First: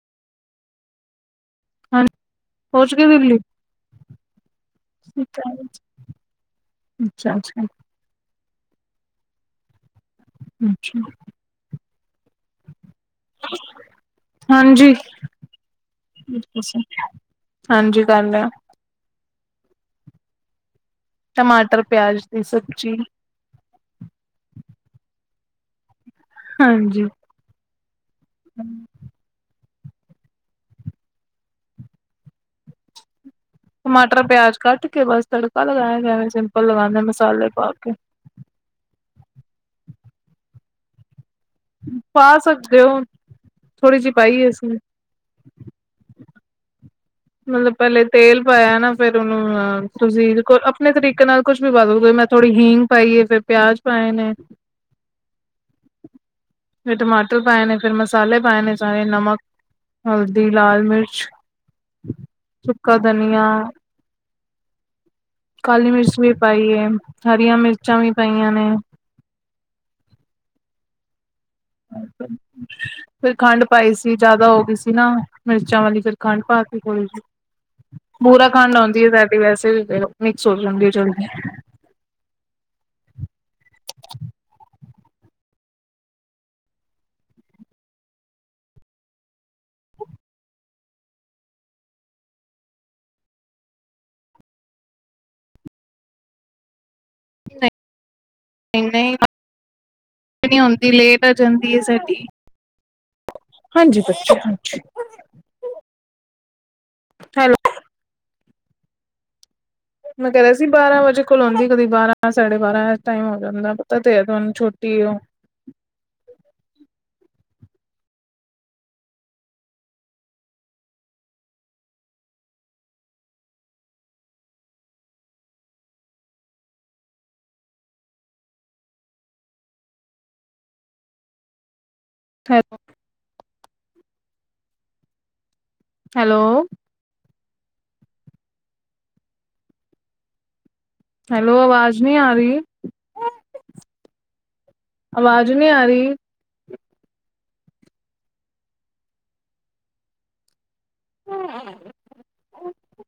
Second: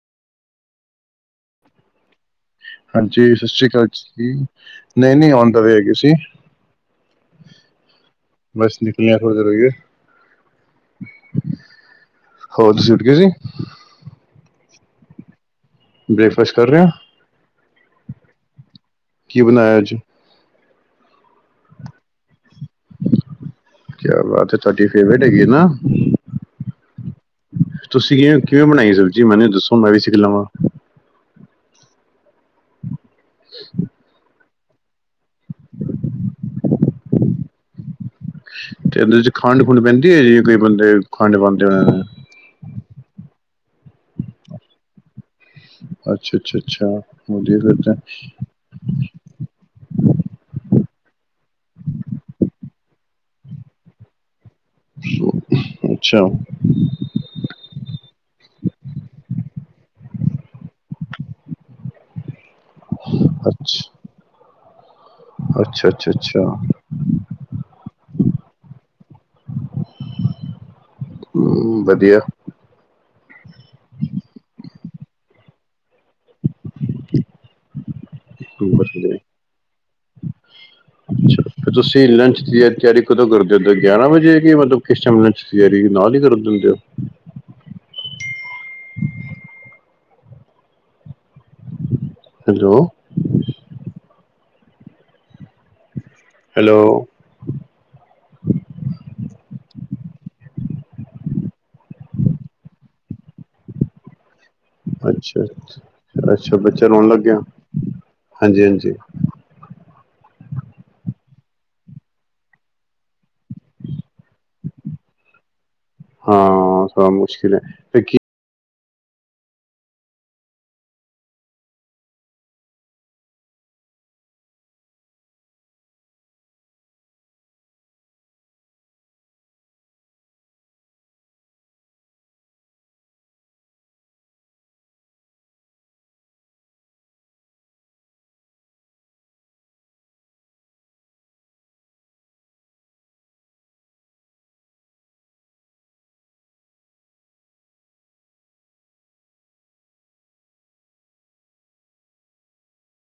ਹਾਂ ਪਹੁੰਚ ਗਏ ਹਾਂਜੀ ਦਿੱਲੀ ਸਤਿ ਸ਼੍ਰੀ ਅਕਾਲ ਜੀ ਨਹੀਂ ਨਹੀਂ ਅੱਛਾ ਆਓਨ ਦਾ ਵਏ ਹੈਗੇ ਸੀ ਅੱਛਾ ਅੱਛਾ ਬਸ ਨਿਕਲਣੇ ਆ ਥੋਹੜੀ ਦੇਰ ਹੋਗੀ ਏ [inaudible] ਅੱਛਾ ਹੋਰ ਤੁਸੀਂ ਉੱਠ ਗਏ ਸੀ ਹਾਂਜੀ ਬ੍ਰੇਕਫਾਸਟ ਕਰ ਰਹੇ ਹੋ ਹਾਂਜੀ ਕਰ ਲਿਆ ਕੀ ਬਣਾਇਆ ਅੱਜ ਟਮਾਟਰ ਪਿਆਜ ਦੀ ਸਬਜ਼ੀ ਕਿਆ ਬਾਤ ਹੈ। ਤੁਹਾਡੀ ਫੇਵਰੇਟ ਹੈਗੀ ਨਾ। ਹਾਂਜੀ। ਤੁਸੀਂ ਕਿਵੇਂ ਕਿਵੇਂ ਬਣਾਈ ਹੈ। ਸਬਜ਼ੀ ਮੈਨੂੰ ਦੱਸਦੋ ਮੈਂ ਵੀ ਸਿੱਖ ਲਵਾਂ। ਟਮਾਟਰ, ਪਿਆਜ਼ ਕੱਟ ਕੇ ਬਸ ਤੜਕਾ ਲਗਾਇਆ ਇਵੇਂ ਸਿੰਪਲ ਲਗਾਉਣਾ ਮਸਾਲੇ ਪਾ ਕੇ। ਤੇ ਉਹਦੇ 'ਚ ਖੰਡ ਖੁੰਡ ਪੈਂਦੀ ਹੈ ਜੀ ਕੋਈ ਬੰਦੇ ਖੰਡ ਪਾਉਂਦੇ। ਹੋਣੇ ਨੇ ਪਾ ਸਕਦੇ ਹੋ ਥੋੜ੍ਹੀ ਜਿਹੀ ਪਾਈਏ ਅਸੀਂ ਵੀ। ਅੱਛਾ ਅੱਛਾ ਅੱਛਾ ਵਧੀਆ ਮਤਲਬ ਕੀਤਾ ਪਹਿਲੇ ਹੈ। ਤੇਲ ਪਾਇਆ ਨਾ ਫੇਰ ਉਹਨੂੰ ਤੁਸੀਂ ਦੇਖੋਂ ਆਪਣੇ ਤਰੀਕੇ ਨਾਲ ਕੁੱਛ ਵੀ ਪਾ ਦੋ ਫੇਰ ਮੈਂ ਥੋੜ੍ਹੀ ਹੀਂਗ ਪਾਈਏ ਫੇਰ ਪਿਆਜ਼। ਪਾਏ ਨੇ। ਅੱਛਾ। ਫਿਰ ਟਮਾਟਰ ਪਾਏ ਨੇ ਫਿਰ ਮਸਾਲੇ ਪਾਏ ਨੇ ਸਾਰੇ ਨਮਕ ਹਲਦੀ ਲਾਲ ਮਿਰਚ ਸੁੱਕਾ ਧਨੀਆਂ ਅੱਛਾ ਕਾਲੀ ਅੱਛਾ ਮਿਰਚ ਵੀ ਅੱਛਾ ਪਾਈਏ ਹਰੀਆਂ ਮਿਰਚਾਂ ਵੀ ਪਾਈਆਂ ਨੇ [inaudible] ਫਿਰ ਖੰਡ ਪਾਈ ਸੀ ਜਿਆਦਾ ਹੋ ਗਈ ਸੀ ਨਾ ਮਿਰਚਾਂ ਵਾਲੀ ਫਿਰ ਖੰਡ ਪਾਤੀ ਕੇ ਕੋਈ ਬੁਰਾ ਬਹੁਤ ਖੰਡ ਆਉਂਦੀ ਹੈ ਵਧੀਆ ਸਾਡੀ ਵੈਸੇ ਵੀ ਮਿਕਸ ਹੋ ਜਾਂਦੀ ਹੈ ਅੱਛਾ ਤੁਸੀਂ ਲੰਚ ਦੀ ਤਿਆਰੀ ਕਦੋਂ ਕਰ ਦੇ ਹੁੰਦੇ ਗਿਆਰਾਂ ਵਜੇ ਕਿ ਮਤਲਬ ਕਿਸ ਟਾਈਮ ਚ ਤਿਆਰੀ ਨਾਲ ਹੀ ਕਰ ਦਿੰਦੇ ਹੋ [inaudible] ਹੈਲੋ ਹੈਲੋ ਨਹੀਂ ਆਉਦੀ ਲੇਟ ਆ ਜਾਂਦੀ ਹੈ ਸਾਡੀ ਹਾਂਜੀ ਬੱਚਾ। ਅੱਛਾ, ਅੱਛਾ ਬੱਚਾ ਰੋਣ ਲੱਗਿਆ ਹੈਲੋ ਹਾਂਜੀ ਹਾਂਜੀ। ਮੈਂ ਕਹਿ ਰਿਹਾ ਸੀ ਬਾਰਾਂ ਵਜੇ ਕੋਲ ਆਉਂਦੀ ਕਦੀ ਬਾਰਾਂ ਸਾਢੇ ਬਾਰਾਂ ਟਾਈਮ ਹੋ ਜਾਂਦਾ ਪਤਾ ਤੇ ਹੈ ਤੁਹਾਨੂੰ ਛੋਟੀ ਉਹ। ਹਾਂ ਸਾਲਾ ਮੁਸ਼ਕਿਲ ਹੈ ਤੇ ਕੀ। ਫੇਰ। [unintelligible] ਹੈਲੋ। ਹੈਲੋ, ਆਵਾਜ਼ ਨਹੀਂ ਆ ਰਹੀ। ਆਵਾਜ਼ ਨਹੀਂ ਆ ਰਹੀ। ਹੂੰ।